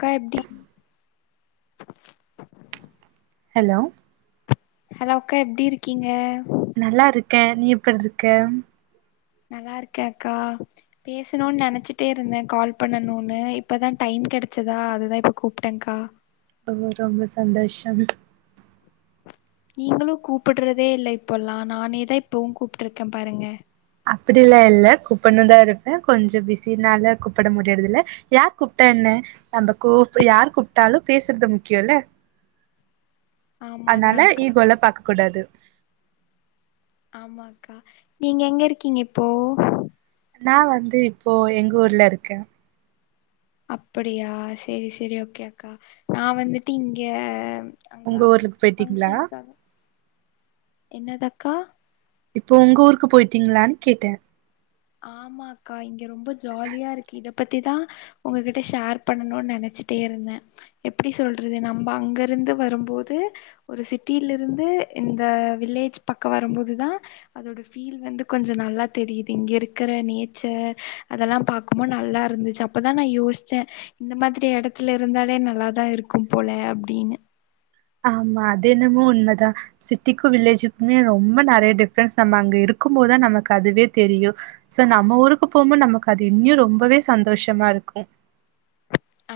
கா எப்டி hello hello அக்கா எப்டி இருக்கீங்க நல்லா இருக்கே நீ எப்பர் இருக்க நல்லா இருக்கே அக்கா பேசணுன் நினச்சிட்டே இருந்தே கால் பண்ணணுனு இப்பதா டைம் கிடச்சதா அதுதா இப்ப கூப்ட்டேங்கா [inaudible] ரொம்ப சந்தோஷம் நீங்களு கூப்பிட்றதே இல்ல இப்பல்லா நானேதா இப்போவ் கூப்ட்டுருக்கே பாருங்க அப்படில்லா இல்ல கூப்பணுதா இருப்பே கொஞ்ச பிஸினால கூப்பட முடியறதில்ல யார் கூப்ட்டா என்ன நம்ப கோ யார் கூப்ட்டாலு பேசுறது முக்கியோல்ல [inaudible] ஆமாதா அனால அக்கா ஈகோலா பாக்க கூடாது ஆமாக்கா நீங்க எங்க இருக்கீங்க இப்போ நா வந்து இப்போ எங்க ஊர்ல இருக்கே அப்படியா செரி செரி ஓகே அக்கா நா வந்துட்டு இங்க அங்க உங்க ஊருக் போயிட்டீங்ளா ஃபங்க்ஷனுக்காக என்னது அக்கா இப்போ ஒங்க ஊருக்கு போயிட்டீங்களான் கேட்ட ஆமாக்கா இங்க ரொம்ப ஜாலியா இருக்கு இத பத்திதா உங்ககிட்ட ஷேர் பண்ணணுன் நெனச்சிட்டே இருந்தே எப்டி சொல்றது நம்ப அங்க இருந்து வரும்போது ஒரு சிட்டில் இருந்து இந்த வில்லேஜ் பக்க வரம்போதுதா அதோட ஃபீல் வந்து கொஞ்சோ நல்லா தெரியுது இங்க இருக் க்கற நேச்சர் அதெல்லா பாக்கு போ நல்லா இருந்துச்சு அப்பதா நா யோஸ்ச்சே இந்த மாதிரி இடத்துல இருந்தாலே நல்லாதா இருக்கு போல அப்டின்னு ஆமா அது என்னமோ உண்மதா சிட்டிக்கு வில்லேஜ்க்குமே ரொம்ப நெறைய டிஃப்ரன்ஸ் நம்ம அங்க இருக்கு போதுதா நமக் அதுவே தெரியு சோ நம்ம ஊருக்கு போகும்போது நமக்கு அது இன்னு ரொம்பவே சந்தோஷமா இருக்கு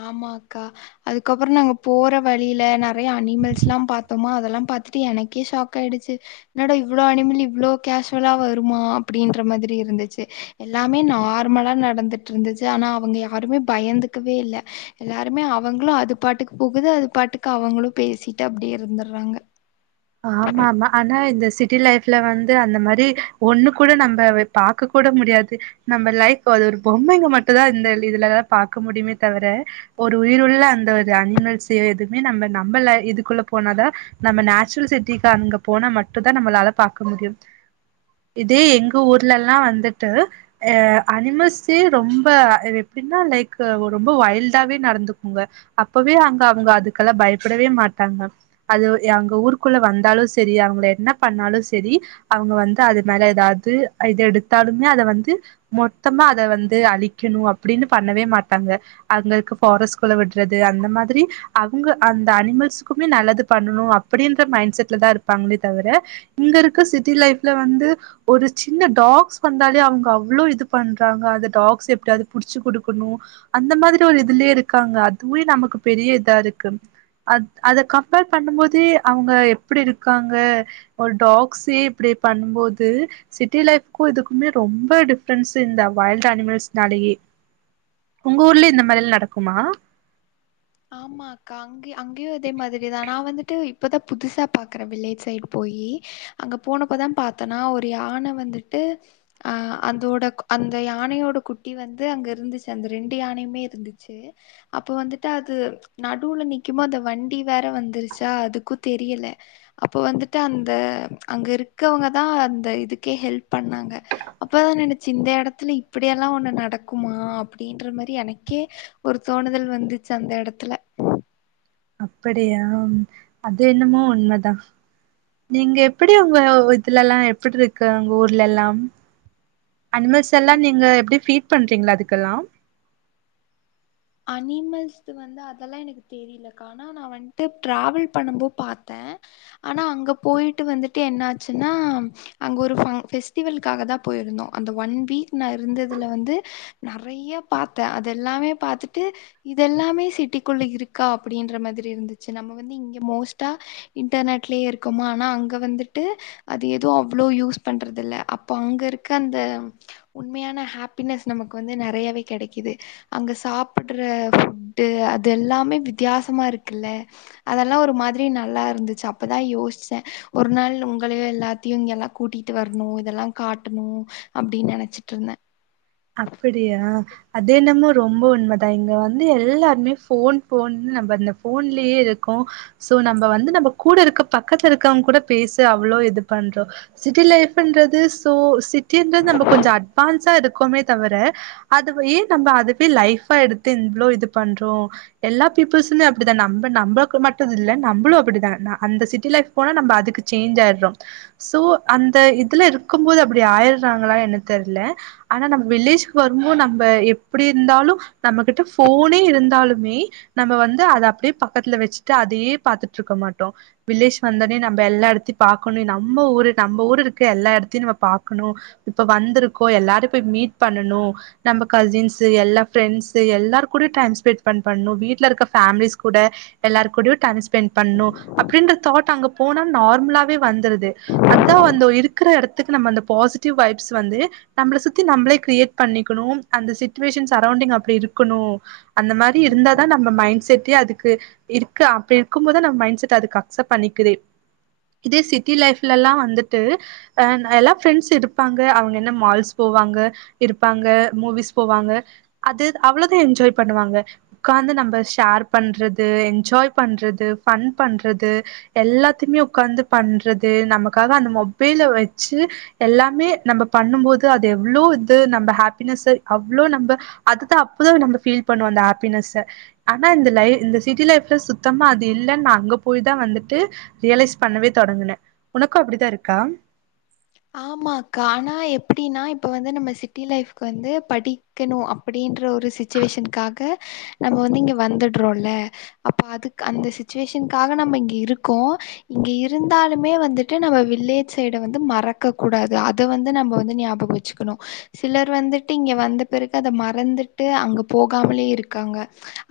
ஆமா அக்கா அதுக்கப்பறொ நாங்க போற வழியில நெறையா அனிமல்ஸ்லா பாத்தொமா அதெல்லா பாத்துட்டு எனக்கே ஷாக் காய்டுச்சி என்னடா இவ்ளோ அனிமல் இவ்ளோ கேசுவலா வருமா அப்டின்ற மாதிரி இருந்துச்சி எல்லாமே நார்மலா நடந்துட்ருந்துச்சி ஆனா அவங்க யாருமே பயந்துக்கவே இல்ல எல்லாருமே அவங்ளு அது பாட்டுக்கு போகுது அது பாட்டுக்கு அவங்களு பேசிட்டு அப்டியே இருந்துர்றாங்க ஆமாமா ஆனா இந்த சிட்டி லைஃப்ல வந்து அந்த மாரி ஒண்ணு கூட நம்ப வ பாக்க கூட முடியாது நம்ம லைஃப் அது ஒரு பொம்மைங்க மட்டுதா இந்த லிதுலதா பாக்க முடியுமே தவர ஒரு உயிருள்ள அந்த ஒரு அனிமெல்ஸ் செ எதுமே நம்ம நம்மல இதுக்குள்ள போனாதா நம்ம நே சுல் சிட்டிக்கங்க போனா மட்டுதா நம்மளால பாக்க முடியு இதே எங்க ஊர்லல்லா வந்துட்டு அ அனிமல்ஸே ரொம்ப அதெப்டின்னா லைக்கு ஒ ரொம்ப வைல்டாவே நடந்துக்குங்க அப்பவே அங்க அவங்க அதுக்கெலா பயப்படவே மாட்டாங்க அதுவ் யங்க ஊர் குள்ள வந்தாலு சரி அவங்கள என்ன பண்ணாலு சரி அவங்க வந்து அது மேல எதாது இது எடுத்தாலுமே அத வந்து மொத்தமா அத வந்து அழிக்கணூ அப்டின்னு பண்ணவே மாட்டாங்க அதுங்கள்க்கு ஃபாரஸ்ட் குள்ள விட்றது அந்த மாதிரி அவுங்க அந்த அனிமல்ஸுக்குமே நல்லது பண்ணணூ அப்பிடின்ற மைண்ட் செட்லதா இருப்பாங்களே தவிர இங்கருக்க சிட்டி லைஃப்ல வந்து ஒரு சின்ன டாக்ஸ் வந்தாலே அவங்க அவ்ளோ இது பண்றாங்க அந்த டாக்ஸ் எப்டியாது புடிச்சி குடுக்கணூ அந்த மாதிரி ஒரு இதுலயே இருக்காங்க அதுவே நமக்கு பெரிய இதா இருக்கு அத் அத கப்பேர் பண்ணும்போதூ அவுங்க எப்டி இருக்காங்க ஒரு டாக்ஸே இப்டி பண்ணும்போதூ சிட்டி லைஃப்க்கு இதுக்குமே ரொம்ப டிஃப்ரென்ஸ்ஸு இந்த வைல்ட் அனிமல்ஸ்னாலயே உங்க ஊர்ல இந்த மாரில் நடக்குமா ஆமா அக்கா அங்கய் அங்கயு இதே மாதிரிதா நா வந்துட்டு இப்பதா புதுசா பாக்குறே வில்லேஜ் சைட் போயீ அங்க போனப்பதா பாத்தனா ஒரு யான வந்துட்டு அ அந்தோடக் அந்த யானயோட குட்டி வந்து அங்க இருந்துச்சி அந்த ரெண்டு யானையுமே இருந்துச்சீ அப்பொ வந்துட் டு அது நடுவுல நிக்குமோ அந்த வண்டி வேற வந்துருச்சா அதுக்கூ தெரியலெ அப்பொ வந்துட்டு அந்த அங்க இருக்கவங்கதா அந்த இதுக்கே ஹெல்ப் பண்ணாங்க அப்பதா நெனச்சிந்த எடத்துல இப்டியெல்லா ஒண்ணு நடக்குமா அப்டின்ற மாரி எனக்கே ஒரு தோணுதல் வந்துச்சு அந்த எடத்துல அப்படியா அது என்னமோ உண்மதா நீங்க எப்படி ஒங்கவ் இதுலல்லா எப்பிட்ருக்கு ஒங்க ஊர்லெல்லாம் அனிமல்ஸ் எல்லா நீங்க எப்டி ஃபீட் பண்றிங்ளா அதுக்கெல்லா அனிமல்ஸ்து வந்து அதெல்லா எனக்கு தெரிலக் ஆனா நா வன்ட்டு ட்ராவல் பண்ணும்போ பாத்தே ஆனா அங்க போய்ட்டு வந்துட்டு என்னாச்சுன்னா அங்க ஒரு ஃபங் பெஸ்டிவல்க்காகதா பொயிருந்தோ அந்த ஒன் வீக் நா இருந்ததுல வந்து நெறையா பாத்தே அதெல்லாமே பாத்துட் டு இதெல்லாமே சிட்டிக்குள்ள இருக்கா அப்டின்ற மாதிரி இருந்துச்சு நம்ம வந்து இங்க மோஸ்ட்டா இன்டர்நெட்லயே இருக்கொமா ஆனா அங்க வந்துட்டு அது எதுவு அவ்ளோ யூஸ் பண்றதில்ல அப்பொ அங்க இருக்க அந்த உண்மையான ஹேப்பினஸ் நமக்கு வந்து நெறையாவே கெடைக்கிது அங்க சாப் சப்படுற ஃபுட்டு அது எல்லாமே வித்தியாசமா இருக்குல்ல அதெல்லா ஒரு மாதிரி நல்லா இருந்துச்சு அப்பதா யோஸ்ச்சே ஒரு நாள் உங்களயோ எல்லாத்தையு இங்கெல்லா கூட்டிட்டு வரணு இதெல்லா காட்டணு அப்டின் நெனச்சிட்டுருந்த அப்புடியா அது என்னமோ ரொம்ப உண்மதா இங்க வந்து எல்லாருமே ஃபோன் ஃபோன்னு நம்ம அந்த ஃபோன்லேயே இருக்கோ சோ நம்ப வந்து நம்ம கூட இருக்க பக்கத்துல இருக்கவுங்க கூட பேச அவ்ளோ இது பண்றோ சிட்டி லைஃப்ன்றது சோ சிட்டின்றது நம்ம கொஞ்சோ அட்வான்ஸா இருக்கோமே தவர அதுவயே நம்ம அதுவே லைஃபா எடுத்து இந் இவ்ளோ இது பண்றோ எல்லா பீப்புள்ஸுமே அப்டித்தா நம்ப நம்க்கு மட்டுதில்ல நம்ளு அப்டிதா அந்த சிட்டி லைஃப் போனா நம்ப அதுக்கு சேஞ்ச் ஆயிட்றோ சோ அந்த இதுல இருக்கும் போது அப்டி ஆய்டுறாங்களா என்ன தெர்ல ஆனா நம்ப வில்லேஜ்கு வரும்போ நம்ப எப்டி இருந்தாலு நம்கிட்ட ஃபோனே இருந்தாலுமே நம் வந்து அத அப்டியே பக்கத்துல வச்சுட்டு அதையே பாத்துட்டு இருக்க மாட்டோ வில்லேஜ் வந்தோனே நம்ம எல்லா இடத்தை பாக்கணு நம்ம ஊரு நம்ம ஊரு இருக்க எல்லா இடத்தையு நம்ம பாக்கணு இப்ப வந்திருக்கோ எல்லாரையு போய் மீட் பண்ணணு நம்ப கசின்ஸு எல்லா ஃப்ரெண்ட்ஸு எல்லார்கூடயு டைம் ஸ்பெண்ட் பண் பண்ணு வீட்ல இருக்க ஃபேமிலிஸ் கூட எல்லார் கூடயு டைம் ஸ்பெண்ட் பண்ணு அப்டின்ற தாட் அங்க போனா நார்மலாவே வந்துருது அதா வந்து இருக்கிற இடத்துக்கு நம்ப அந்த பாசிட்டிவ் வைப்ஸ் வந்து நம்ள சுத்தி நம்பளே கிரியேட் பண்ணிக்குணு அந்த சிச்சுவேஷன் சரௌண்டிங் அப்டி இருக்குணு அந்த மாரி இருந்தாதா நம்ம மைண்ட் செட்டே அதுக்கு இருக்கு அப்டி இருக்கும் போதா நம்ம மைண்ட் செட் அதுக்கு அக்செப்ட் பண்ணிக்குதே இதே சிட்டி லைஃப்லலா வந்துட்டு அ எல்லா ஃப்ரெண்ட்ஸ் இருப்பாங்க அவுங்க என்ன மால்ஸ் போவாங்க இருப்பாங்க மூவிஸ் போவாங்க அது அவ்ளோதா என்ஜாய் பண்ணுவாங்க உக்காந்து நம்ம ஷேர் பண்றது என்ஜாய் பண்றது ஃபன் பண்றது எல்லாத்தியுமே உக்காந்து பண்றது நமக்காக அந்த மொபைல வச்சு எல்லாமே நம்ப பண்ணும் போது அது எவ்ளோ இ து நம்ப ஹாப்பினஸ்ஸ அவ்ளோ நம்ப அதுதா அப்தா நம்ப ஃபீல் பண்ணுவோ அந்த ஹாப்பினஸ்ஸ ஆனா இந்த லை இந்த சிட்டி லைஃப்ல சுத்தமா அது இல்லன்னு நா அங்க போயி தா வந்துட்டு ரியலைஸ் பண்ணவே தொடங்குன உனக்கு அப்டிதா இருக்கா ஆமா அக்கா ஆனா எப்டின்னா இப்ப வந்து நம்ம சிட்டி லைஃப்க் வந்து படி க்கணு அப்டின்ற ஒரு சிச்சுவேஷனுக்காக நம்ம வந்து இங்க வந்துட்றோல அப்ப அதுக்கு அந்த சிச்சுவேஷனுக்காக நம்ம இங்க இருக்கோ இங்க இருந்தாலுமே வந்துட்டு நம்ம வில்லேஜ் சைட வந்து மற க்க கூடாது அத வந்து நம்ப வந்து ஞாபக வச்சுக்கணு சிலர் வந்துட்டு இங்க வந்த பிறகு அத மறந்துட்டு அங்க போகாமலே இருக்காங்க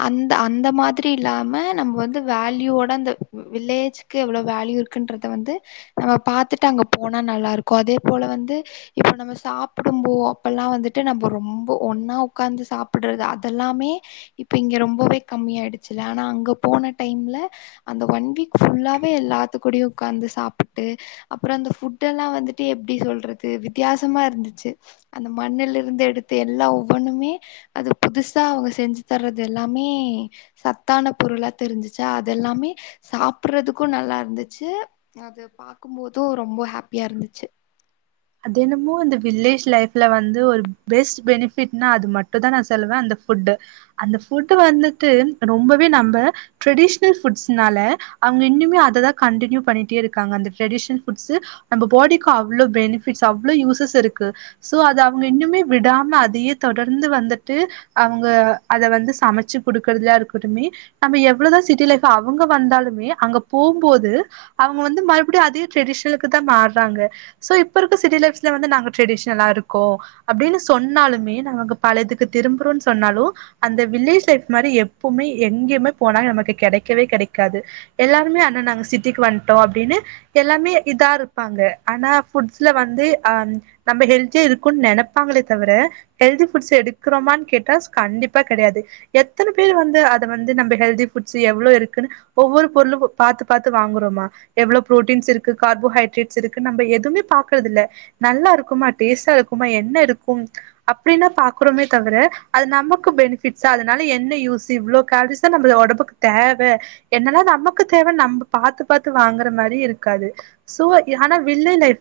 அந்த அந்த மாதிரி இல்லாம நம்ம வந்து வேல்யூவோட அந்த வில்லேஜ் க்கு எவ்ளோ வேல்யூ இருக்குன்றத வந்து நம்ம பாத்துட்டு அங்க போனா நல்லா இருக்கு அதே போல வந்து இப்போ நம்ப சாப்பிடும்போ அப்பல்லா வந்துட்டு நம்ப ரொம்ப ஒன்னா ஒக்காந்து சாப்படுறது அதெல்லாமே இப்ப இங்க ரொம்பவே கம்மி ஆயிடுச்சுல ஆனா அங்க போன டைம்ல அந்த ஒன் வீக் ஃபுல்லாவே எல்லாத்து கூடையு உக்காந்து சாப்பிட்டு அப்புறோ அந்த ஃபுட் எல்லா‌ வந்து எப்டி சொல்றது வித்தியாசமா இருந்துச்சு அந்த மண்ணுல இருந்து எடுத்து எல்லா ஒவ்வொண்ணுமே அது புதுசா அவுங்க செஞ்சு தர்றது எல்லாமே சத்தான பொருளா தெரிஞ்சிச்சா அதெல்லாமே சாப்பிடுறதுக்கு நல்லா இருந்துச்சு அத பாக்கும் மோது ரொம்ப ஹாப்பியா இருந்துச்சு அதென்னமோ இந்த வில்லேஜ் லைஃப்ல வந்து ஒரு பெஸ்ட் பெனிஃபிட்னா அது மட்டு தா நா சொல்லுவ அந்த ஃபுட்டு அந்த ஃபுட்டு வந்துட்டு ரொம்பவே நம்ப ட்ரெடிஷ்னல் ஃபுட்ஸ்னால அவுங்க இன்னுமே அததானன கண்டினியூ பண்ணிட்டே இருகாங்க அந்த ட்ரெடிஷனல் ஃபுட்ஸு நம்ம பாடிக்கு அவ்ளோ பெனி ஃபிட்ஸ் அவ்ளோ யூசஸ் இருக்கு சோ அது அவுங்க இன்னுமே விடாம அதயே தொடர்ந்து வந்துட்டு அவுங்க அத வந்து சமச்சு குடுக்கறதுலா இருக்கட்டுமே நம்ம எவ்ளதா சிட்டி லைஃப் அவுங்க வந்தாலுமே அங்க போம்போது அவங்க வந்து மறுபடியு அதே ட்ரெடிஷ்னலுக்கு தா மாற்றாங்க சோ இ ப்ப இருக்க சிட்டி லைஃப்ஸ்ல வந்து நாங்க டரெடிஷ்னலா இருக்கோ அப்டின்னு சொன்னாலுமே நாங்க பழ இதுக்கு திரும்புறோன் சொன்னாலு அந்த வில்லேஜ் லைஃப் மாரி எப்புமே எங்கேய்மே போனாவு நமக்கு கெடைக்கவே கெடைக்காது எல்லாருமே அனா நாங்க சிட்டிக்கு வந்ட்டோ அப்டினு எல்லாமே இதா இருப்பாங்க ஆனா ஃபுட்ஸ்ல வந்து அ நம்ப ஹெல்தியா இருக்குன் நெனப்பாங்களே தவிர ஹெல்தி ஃபுட்ஸ் எடுக்றோமான் கேட்டா கண்டிப்பா கெடையாது எத்தன பேர் வந்து அத வந்து நம்ப ஹெல்தி ஃபுட்ஸ் எவ்ளோ இருக்குனு ஒவ்வொரு பொருளு போ பாத்து பாத்து வாங்குறோமே எவ்ளோ புரோட்டீன்ஸ் இருக்கு கார்போஹைட்ரேட்ஸ் இருக்கு நம்ப எதுமே பாக்குறதில்ல நல்லா இருக்குமா டேஸ்ட்டா இருக்குமா என்ன இருக்கு அப்படின்னா பாக்கறோமே தவிர அது நமக்கு பெனிஃபிட்ஸா அதனால என்ன யூஸு இவ்ளோ கேல்ரிஸ நம்ப ஒடம்புக்கு தேவ என்னன்னா நமக்கு தேவ நம்ம பாத்து பாத்து வாங்குற மாரி இருக்காது சோ இ ஆனா வில்லே லை ஃப்ல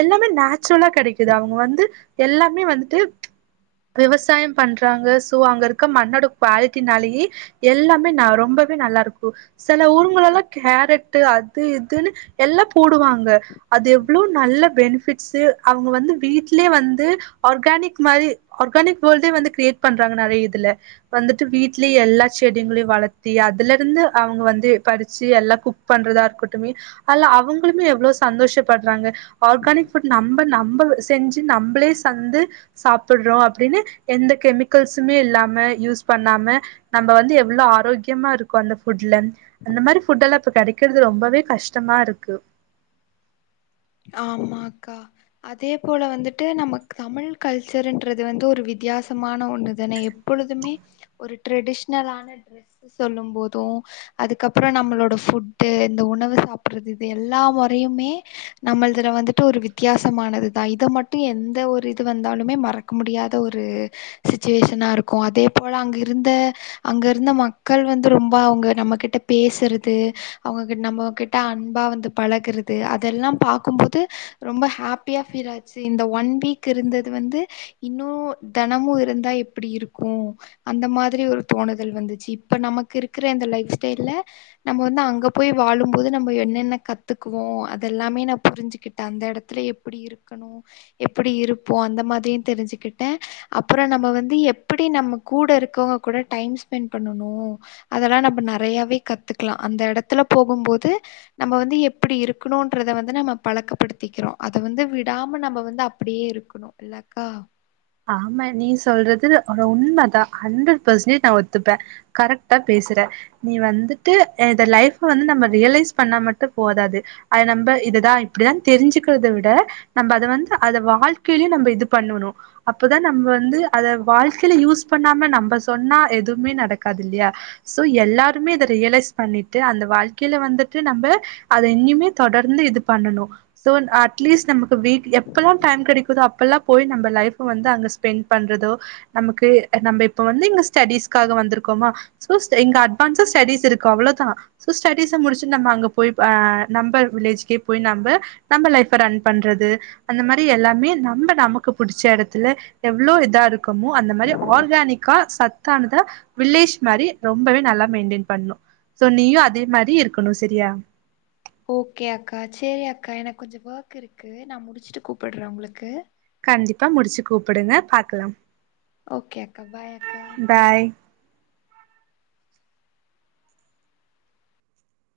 எல்லாமே நேச்சுரலா கெடைக்குது அவங்க வந்து எல்லாமே வந்துட்டு விவசாயம் பண்றாங்க சோ அங்கருக்க மண்ணோட குவாலிட்டினாலயே எல்லாமே ந ரொம்பவே நல்லாருக்கு சில ஊருங்களல்லா கேரட்டு அது இதுன்னு எல்லாப் போடுவாங்க அது எவ்ளோ நல்ல பெனிஃபிட்ஸு அவுங்க வந்து வீட்லயே வந்து ஆர்கானிக் மாரி ஆர்கானிக் வேல்டே வந்து க்ரியேட் பண்றாங்க நெறைய இதுல வந்துட்டு வீட்லியே எல்லா செடிங்ளையு வளத்தி அதுல இருந்து அவுங்க வந்து பறிச்சு எல்லா குக் பண்றதா இருக்கட்டுமே அல்ல அவுங்களுமே எவ்ளோ சந்தோஷப் பட்றாங்க ஆர்கானிக் ஃபுட் நம்ம நம்ப செஞ்சு நம்பளே சந்து சாப்புட்றோ அப்டினு எந்த கெமிக்கல்ஸுமே இல்லாம யூஸ் பண்ணாம நம்ப வந்து எவ்ளோ ஆரோக்கியமா இருக்கு அந்த ஃபுட்ல அந்த மாரி ஃபுட்டெல்லா இப்ப கெடைக்கிறது ரொம்பவே கஷ்டமா இருக்கு ஆமாக்கா அதே போல வந்துட்டு நமக் தமிழ் கல்சருன்றது வந்து ஒரு வித்தியாசமான ஒன்னு தானே எ ப்பொழுதுமே ஒரு ட்ரெடிஷ்னலான ட்ரெஸு சொல்லும் போது அதுக்கப்புறோ நம்மளோட ஃபுட்டு இந்த உணவு சாப்பிறது இது எல்லா மொறையுமே நம்மள்துல வந்துட்டு ஒரு வித்தியாசமானதுதா இத மட்டு எந்த ஒரு இது வந்தாலுமே மறக்க முடியாத ஒரு சிச்சுவேஷனாருக்கு அதே போல அங்க இருந்த அங்கருந்த மக்கள் வந்து ரொம்ப அவங்க நம்ம கிட்ட பேசுறது அவுங்க கிட் நம்ம கிட்ட அன்பா வந்து பழகுறது அதெல்லாம் பாக்கும்போது ரொம்ப ஹாப்பியா ஃபீல் ஆச்சு இந்த ஒன் வீக் இருந்தது வந்து இன்னு தெனமு இருந்தா எப்படி இருக்கு அந்த மாதிரி ஒரு தோணுதல் வந்துச்சு இப்ப நமக்கு இருக்கிற இந்த லைஃப் ஸ்டைல்ல நம்ம வந்து அங்க போய் வாழும்போது நம்ம என்னென்ன கத்துக்குவோ அதெல்லாமே நா புரிஞ்சுகிட்ட அந்த இடத்துல எப்புடி இருக்கணு எப்புடி இருப்போ அந்த மாதிரியு தெரிஞ்சுக்கிட்ட அப்புறம் நம்ம வந்து எப்புடி நம்ம கூட இருக்கவங்க கூட டைம் ஸ்பெண்ட் பண்ணனு அதல்லா நம்ம நெறையாவே கத்துக்கலா அந்த இடத்துல போகும்போது நம்ம வந்து எப்பிடி இருக்கணுன்றத வந்து நம்ம பழக்கப்படுத்திக்கிறோ அத வந்து விடாம நம்ம வந்து அப்படியே இருக்கணு இல்லக்கா ஆமா நீ சொல்றது ஒரு உண்மதா ஹண்ட்ரட் பெர்சன்டேஜ் நா ஒத்துப்ப கரெக்டா பேசுற நீ வந்துட்டு இத லைஃப் வந்து நம்ம ரியலைஸ் பண்ணா மட்டு போதாது அத நம்ம இததா இப்புடிதா தெரிஞ்சுக்கிறத விட நம்ம அத வந்து அத வாழ்க்கைலயு நம்ம இது பண்ணோணு அப்பதா நம்ழ வந்து அத வாழ்கைல யூஸ் பண்ணாம நம்ம சொன்னா எதுவுமே நடக்காது இல்லையா சோ எல்லாருமே இத ரியலைஸ் பண்ணிட்டு அந்த வாழ்க்கையில வந்துட்டு நம்ப அத இங்யுமே தொடர்ந்து இது பண்ணணு சோ அட்லீஸ்ட் நமக்கு வீக் எப்பல்லா டைம் கெடைக்குதோ அப்பெல்லா போய் நம்ப லைஃப் வந்து அங்க ஸ்பெண்டட் பண்றதோ நமக்கு நம்ப இப்ப வந்து இங்க ஸ்டடிஸ்க்காக வந்திருக்கோமா சோ இங்க அட்வான்ஸா ஸ்டடிஸ் இருக்கு அவ்ளோதா சோ ஸ்டடிஸ முடிச்சிட்டு நம்ம அங்க போய் அஹ் நம்ப வில்லேஜ்கே போய் நம்ப நம்ம லைஃப் ரன் பண்றது அந்த மாரி எல்லாமே நம்ம நமக்கு புடிச்ச எடத் துல எவ்ளோ இதா இருக்குமோ அந்த மாரி ஆர்கானிக்கா சத் கானதா வில்லேஷ் மாரி ரொம்பவே நல்லா மெயின்டெய்ன் பண்ணு சோ நீயு அதே மாதிரி இருக்கணு சரியா ஓகே அக்கா சேரி அக்கா எனக்கு கொஞ்சம் ஒர்க் இருக்கு நா முடிச்சிட்டு கூப்பட்றே உங்ளுக்கு கண்டிப்பா முடிச்சு கூப்புடுங்க பாக்கலா ஓகே அக்கா பாய் அக்கா பாய்